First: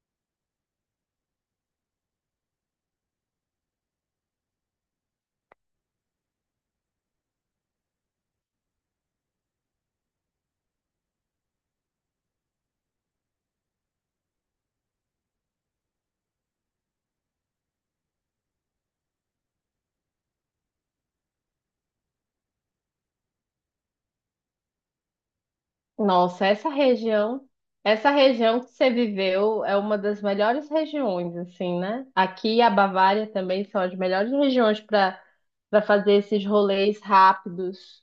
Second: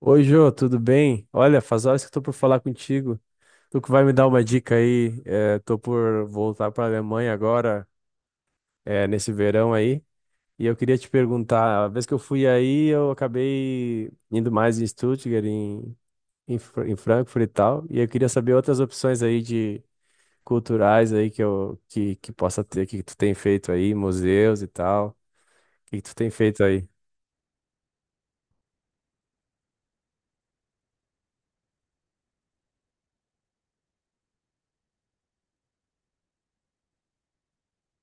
Oi, Jô, tudo bem? Olha, faz horas que eu tô por falar contigo. Tu que vai me dar uma dica aí. Tô por voltar para Alemanha agora, nesse verão aí. E eu queria te perguntar, a vez que eu fui aí, eu acabei indo mais em Stuttgart, em Frankfurt e tal. E eu queria saber outras opções aí de culturais aí que possa ter, que tu tem feito aí, museus e tal. O que tu tem Nossa, feito aí? Essa região que você viveu é uma das melhores regiões, assim, né? Aqui a Bavária também são as melhores regiões para fazer esses rolês rápidos.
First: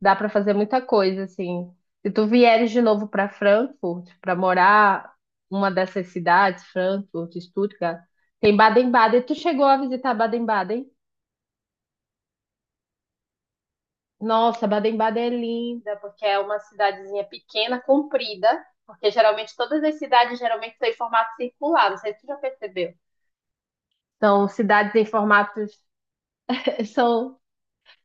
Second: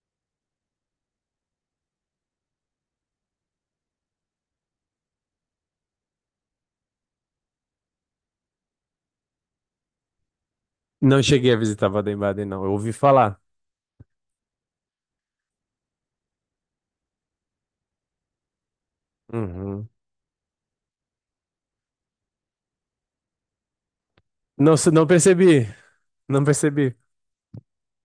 Dá para fazer muita coisa, assim. Se tu vieres de novo para Frankfurt, para morar uma dessas cidades, Frankfurt, Stuttgart, tem Baden-Baden. Tu chegou a visitar Baden-Baden? Não cheguei a visitar Baden-Baden, não. Eu ouvi falar. Nossa, Baden-Baden é linda, porque é uma cidadezinha pequena, comprida, porque geralmente todas Uhum. as cidades geralmente estão em formato circular, não sei se você já percebeu. São cidades em Não percebi. formatos Não percebi. são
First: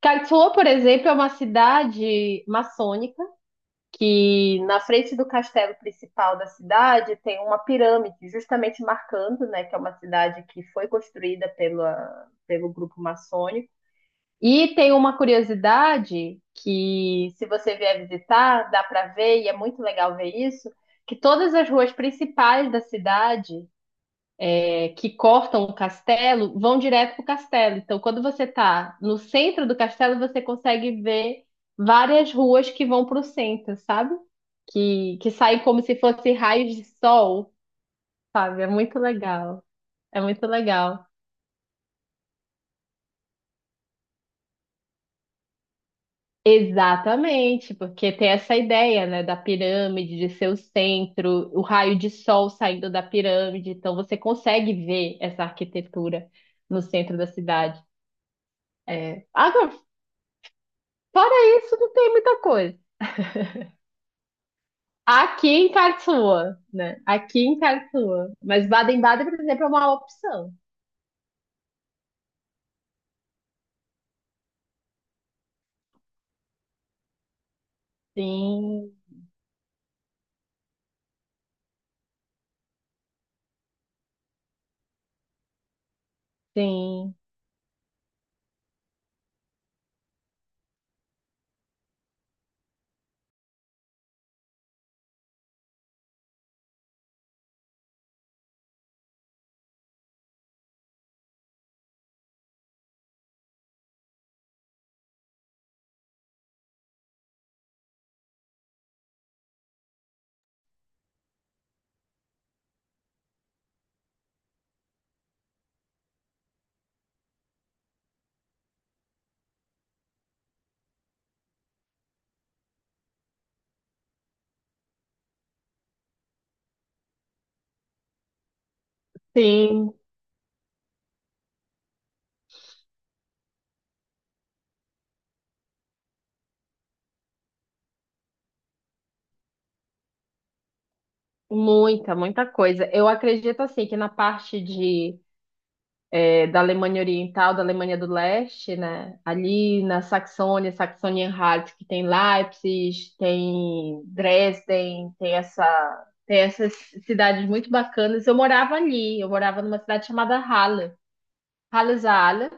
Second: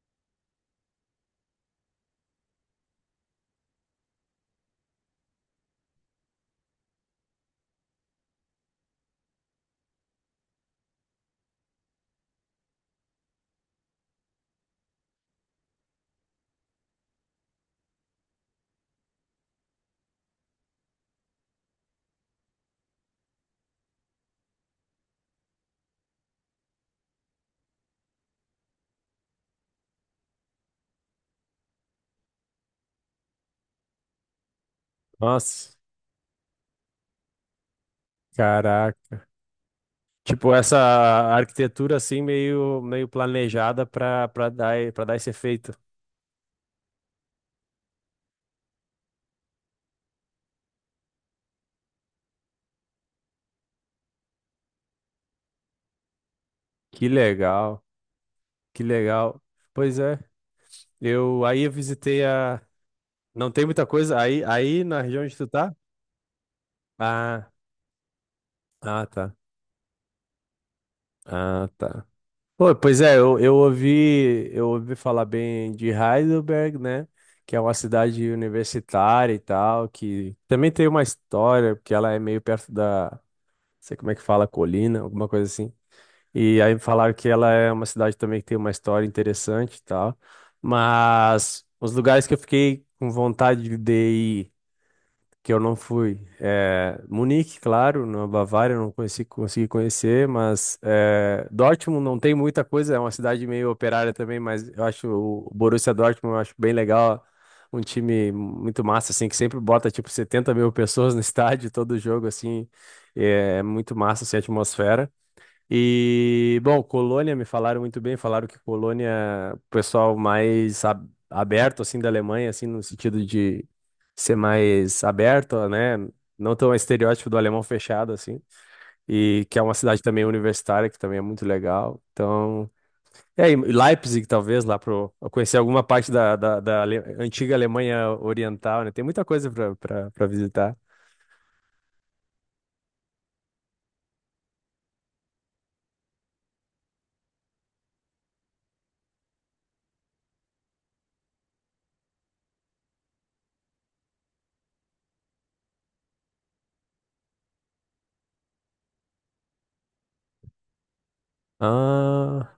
Karlsruhe, por exemplo, é uma cidade maçônica que na frente do castelo principal da cidade tem uma pirâmide, justamente marcando, né, que é uma cidade que foi construída pela, pelo grupo maçônico. E tem uma curiosidade que, se você vier visitar, dá para ver, e é muito legal ver isso, que todas as ruas principais da cidade que cortam o castelo vão direto para o castelo. Então, quando você está no centro do castelo, você consegue ver várias ruas que vão para o centro, sabe? Que saem Nossa, como se fossem raios de sol, sabe? É muito caraca. legal. É muito Tipo, essa legal. arquitetura assim meio planejada para dar para dar esse efeito. Exatamente, porque tem essa ideia, né, da pirâmide, de ser o centro, o raio de sol saindo da pirâmide, então você consegue ver essa arquitetura no Que centro da legal, cidade. que É. legal. Agora, Pois é. Eu fora aí eu isso, não tem visitei muita a coisa. não tem muita coisa aí na região onde tu Aqui em tá? Karlsruhe, né? Aqui Ah, em Karlsruhe. Mas ah Baden-Baden, tá. por exemplo, é uma opção. Ah, tá. Pô, pois é, eu ouvi falar bem de Heidelberg, né? Que é uma cidade Sim, universitária e tal, que também tem uma história, porque ela é meio perto da, não sei como é que fala, colina, alguma coisa assim. E aí falaram sim, que ela é uma cidade também que tem uma história interessante e tal. Mas os lugares que eu fiquei com vontade de ir que eu não fui. É, Munique, claro, na Bavária eu não conheci, consegui conhecer, mas Dortmund não tem muita coisa, é uma cidade meio operária também, mas eu acho o Borussia Dortmund eu acho bem legal, um time muito massa, assim, que sempre bota tipo 70 mil pessoas no estádio, todo jogo, assim, é muito massa, assim, a atmosfera. E, bom, Colônia, me falaram muito bem, falaram que Colônia, o pessoal mais ab- aberto, assim, da Alemanha, assim, no sentido de ser mais aberto, né? Não tão estereótipo do alemão fechado, assim. E que é uma sim. cidade também universitária, que também é muito legal. Então, Leipzig, talvez, lá para conhecer alguma parte da antiga Alemanha Oriental, né? Tem muita coisa para visitar. Muita, muita coisa. Eu acredito, assim, que na parte da Alemanha Oriental, da Alemanha do Leste, né? Ali na Saxônia, Saxônia-Anhalt, que tem Leipzig, tem Dresden, tem essa, tem essas cidades muito bacanas. Eu morava ali, eu morava numa cidade chamada Halle. Halle-Saale, Ah,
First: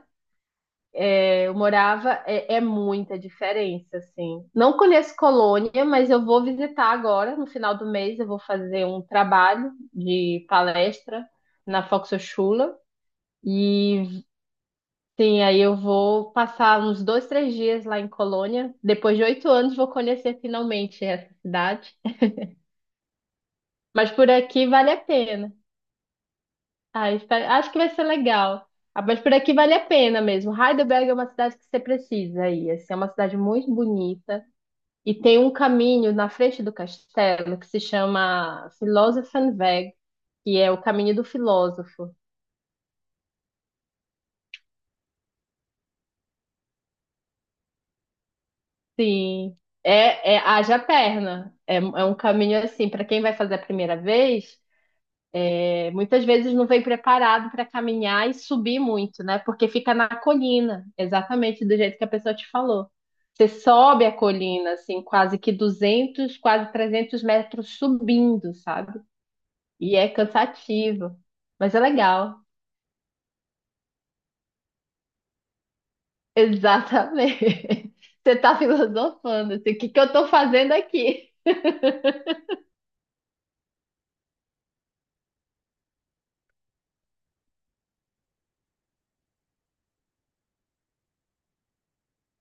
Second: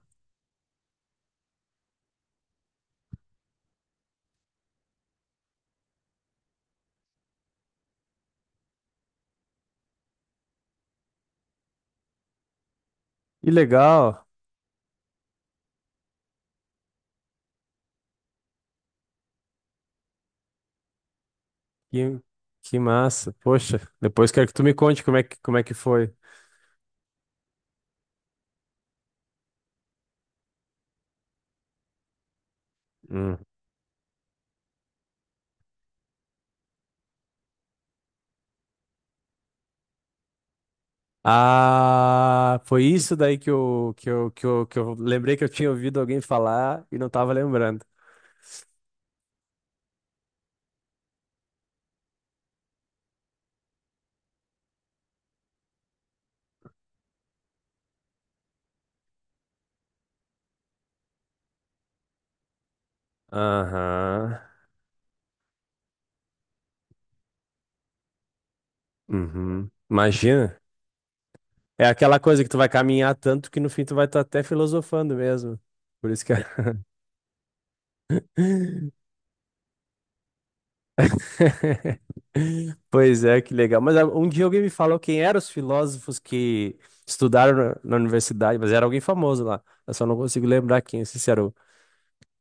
eu morava, é muita diferença, assim. Não conheço Colônia, mas eu vou visitar agora, no final do mês, eu vou fazer um trabalho de palestra na Volkshochschule que e legal. sim, aí eu vou passar uns dois, três dias lá em Colônia. Depois de 8 anos, vou conhecer finalmente essa cidade. Que, que massa. Poxa, Mas por depois quero que aqui tu me vale a conte pena. como é que foi. Ah, espero- acho que vai ser legal. Ah, mas por aqui vale a pena mesmo. Heidelberg é uma cidade que você precisa ir. Assim, é uma cidade Hum. muito bonita. E tem um caminho na frente do castelo que se chama Philosophenweg, que é o caminho do filósofo. Ah, foi isso daí que eu lembrei que eu tinha ouvido alguém falar e não tava lembrando. Sim, é haja perna. É um caminho assim, para quem vai fazer a primeira vez. Muitas vezes não vem preparado para caminhar e subir muito, né? Porque fica na colina, exatamente do jeito que a pessoa te falou. Você sobe a Aham. colina, assim, quase que 200, quase 300 metros subindo, sabe? Uhum. E é Imagina. cansativo, mas é É aquela legal. coisa que tu vai caminhar tanto que no fim tu vai estar até filosofando mesmo. Por isso que. Exatamente. Você tá filosofando, assim, o que que eu tô fazendo aqui? Pois é, que legal. Mas ah, um dia alguém me falou quem eram os filósofos que estudaram na universidade, mas era alguém famoso lá. Eu só não consigo lembrar quem. Não sei se era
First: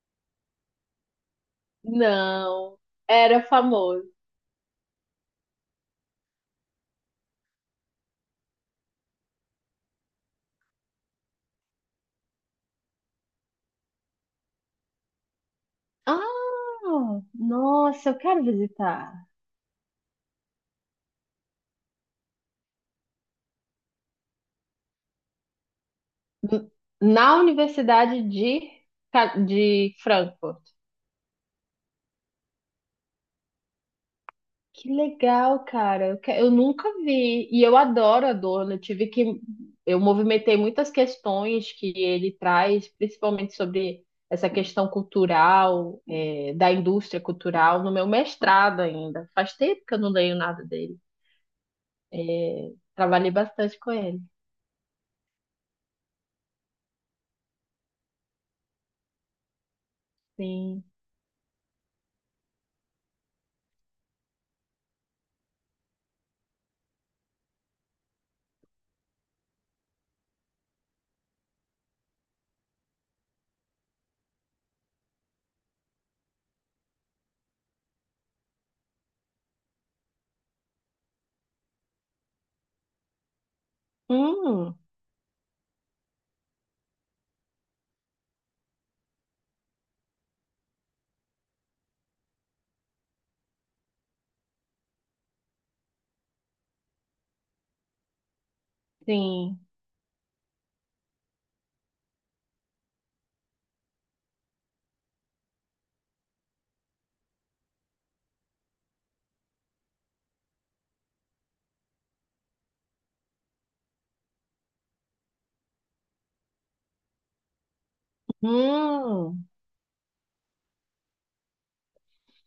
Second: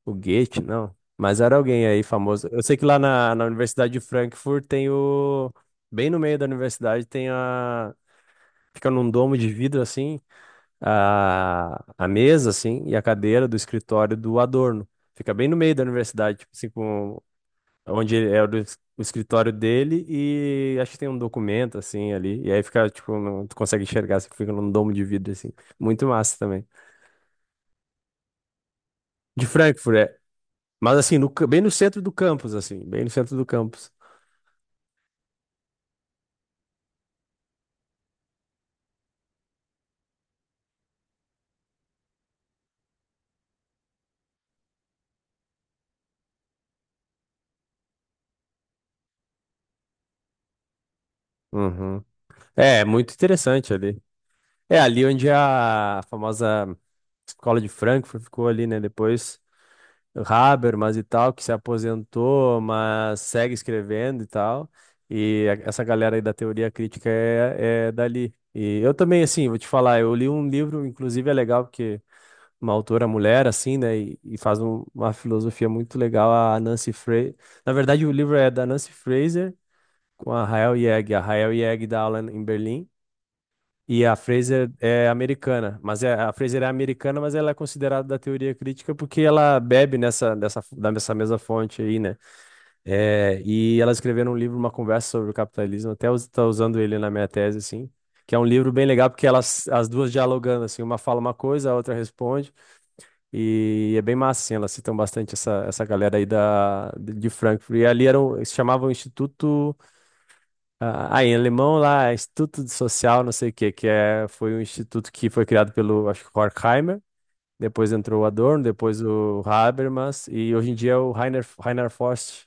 o Goethe, não. Mas era alguém aí famoso. Eu sei Não, que lá era na Universidade de famoso. Frankfurt tem o. Bem no meio da universidade tem a. Fica num domo de vidro assim. A mesa, assim, e a cadeira do escritório do Adorno. Fica bem no meio da Ah, universidade, tipo assim, com, nossa, eu é quero o visitar. escritório dele e acho que tem um documento, assim, ali. E aí fica, tipo, não, tu consegue enxergar, você fica num domo de vidro, assim. Muito massa também. N- Na Universidade de, De de Frankfurt, é. Frankfurt. Mas, assim, bem no centro do campus, assim, bem no centro do campus. Que legal, cara. Eu nunca vi. E eu adoro a Adorno. Eu tive que. Eu movimentei muitas questões que ele traz, principalmente sobre essa questão cultural, da indústria cultural, no meu mestrado ainda. Faz tempo que eu não leio nada dele. Uhum. É, muito Trabalhei interessante bastante com ali. ele. É ali onde a famosa escola de Frankfurt ficou ali, né? Depois. Sim. Habermas e tal, que se aposentou, mas segue escrevendo e tal. Essa galera aí da teoria crítica é dali. E eu também, assim, vou te falar, eu li um livro, inclusive é legal, porque uma autora mulher, assim, né, e faz uma filosofia muito legal, a Nancy Fraser. Na verdade, o livro é da Nancy Fraser com a Rael Yeg. A Rael Yeg dá aula em Berlim. E a Fraser Hum, é americana, a Fraser é americana, mas ela é considerada da teoria crítica porque ela bebe dessa mesma fonte aí, né? É, e ela escreveu um livro, uma conversa sobre o capitalismo, até está usando ele na minha tese, assim, que é um livro bem legal porque sim. elas, as duas dialogando, assim, uma fala uma coisa, a outra responde, e é bem massa, assim, elas citam bastante essa, essa galera aí da, de Frankfurt. E ali era um, se chamava o Instituto. Em alemão lá, Instituto de Social, não sei o que, que é, foi um instituto que foi criado pelo, acho que Horkheimer, depois entrou o Adorno, depois o Hum. Habermas, e hoje em dia é o Rainer Forst.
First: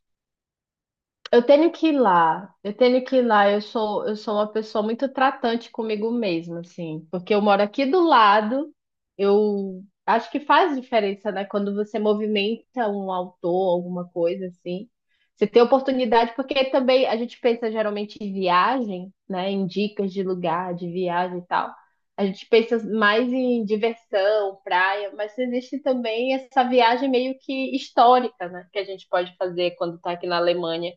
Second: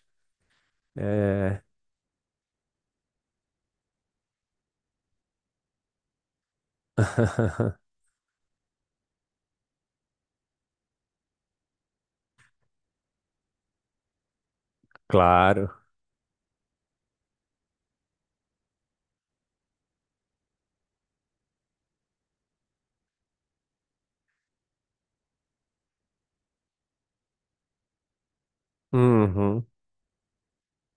Eu É... tenho que ir lá, eu tenho que ir lá. Eu sou uma pessoa muito tratante comigo mesma, assim, porque eu moro aqui do lado. Eu acho que faz diferença, né? Quando você movimenta um autor, alguma coisa assim, você tem Claro. oportunidade, porque também a gente pensa geralmente em viagem, né? Em dicas de lugar, de viagem e tal. A gente pensa mais em diversão, praia, mas existe também essa viagem meio que histórica, né? Que a gente pode Uhum, fazer quando está aqui na Alemanha.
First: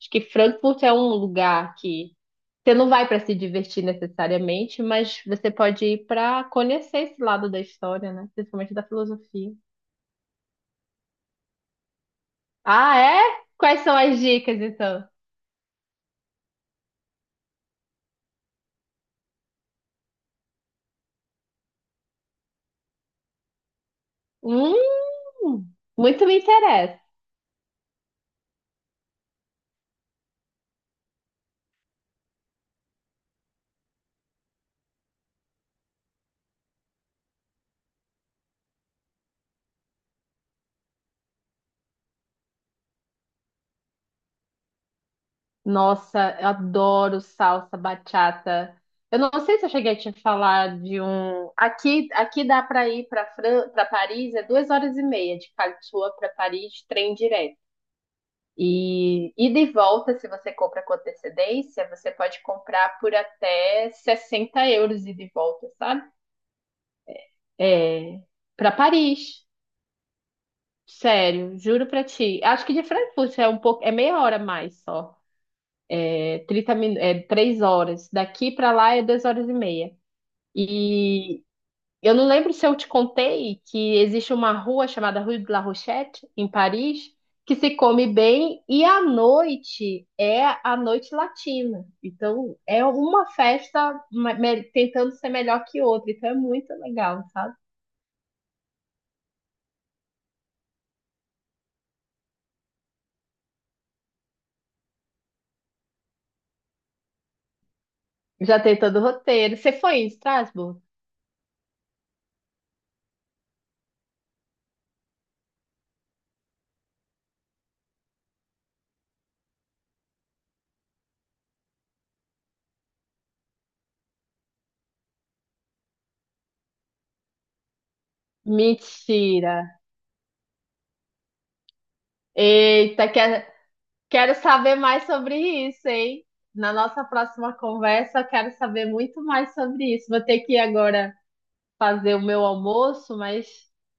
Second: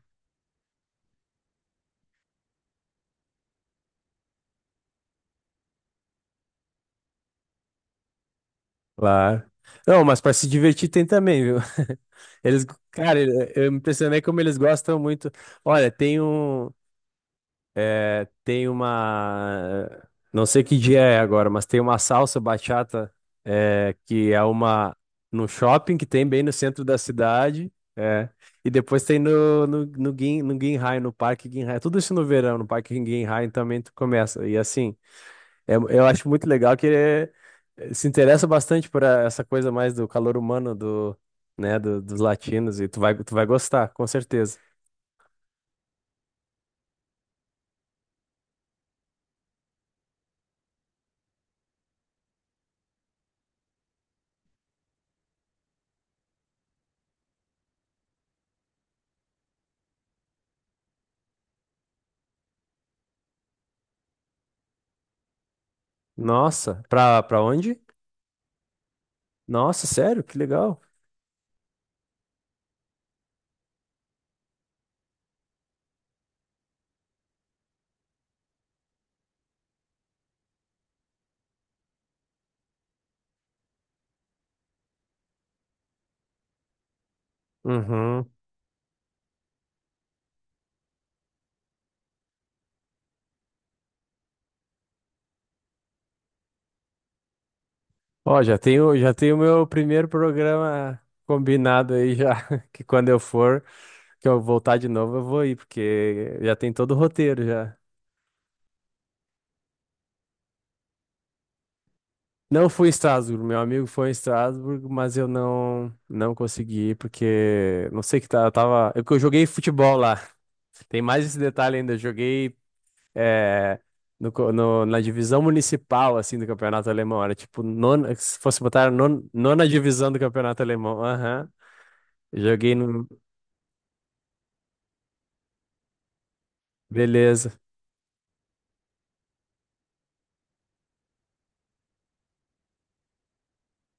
Acho que Frankfurt é um lugar que você não vai para se divertir necessariamente, mas você pode ir para conhecer esse lado da história, né? Principalmente da claro. filosofia. Não, mas para se divertir tem também, viu? Eles, Ah, cara, é? eu me Quais são as impressionei como eles dicas, gostam então? muito. Olha, tem um, É, tem uma. Não sei que dia é agora, mas tem uma salsa bachata, que é Hum, uma. No shopping que tem muito me bem no centro da interessa. cidade. É. E depois tem no Ginhai, no Parque Ginhai. Tudo isso no verão, no Parque Ginhai também tu começa. E assim, eu acho muito legal que ele se interessa bastante por essa coisa mais do calor humano né, dos latinos. E tu vai gostar, com certeza. Nossa, eu adoro salsa bachata. Eu não sei se eu cheguei a te falar de um. Aqui, aqui dá para ir para Fran... para Paris, é 2 horas e meia de Karlsruhe para Paris, trem direto. E ida e volta, se você compra com antecedência, você pode comprar por até 60 euros ida e volta, sabe? Nossa, pra onde? É, para Paris. Nossa, sério? Que legal. Sério, juro pra ti. Acho que de Frankfurt é um pouco, é meia hora mais só. É 30 min, é 3 horas. Daqui pra lá é 2 horas e meia. E eu não lembro se eu te contei que existe uma rua chamada Rue de la Rochette, em Paris, que se come Uhum. bem e à noite é a noite latina. Então é uma festa tentando ser melhor que outra. Então é muito legal, sabe? Ó, já tenho meu primeiro programa combinado aí já, que quando eu for, que eu voltar de novo, eu vou ir, porque já tem todo o roteiro já. Já tem todo o roteiro. Você foi em Estrasburgo? Não fui em Estrasburgo, meu amigo foi em Estrasburgo, mas eu não consegui ir, porque não sei o que tá, eu tava, é que eu joguei futebol lá. Tem mais esse detalhe ainda, eu joguei é, na divisão municipal assim do campeonato alemão, era tipo nona, se fosse botar Mentira. nona divisão do campeonato alemão. Aham. Joguei no. Eita, quero, quero saber mais sobre isso, hein? Na nossa Beleza. próxima conversa, eu quero saber muito mais sobre isso. Vou ter que ir agora fazer o meu almoço, mas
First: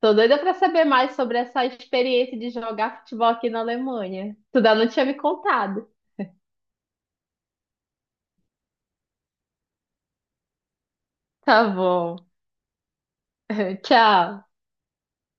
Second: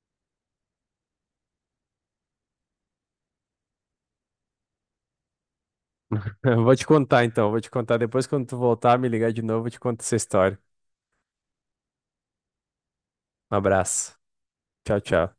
tô doida para saber mais sobre essa experiência de jogar futebol aqui na Alemanha. Tu ainda não tinha me contado. Eu vou te contar então, vou te contar depois quando tu voltar, me ligar de novo, eu te conto essa história. Tá bom. Um abraço. Tchau. Tchau, tchau.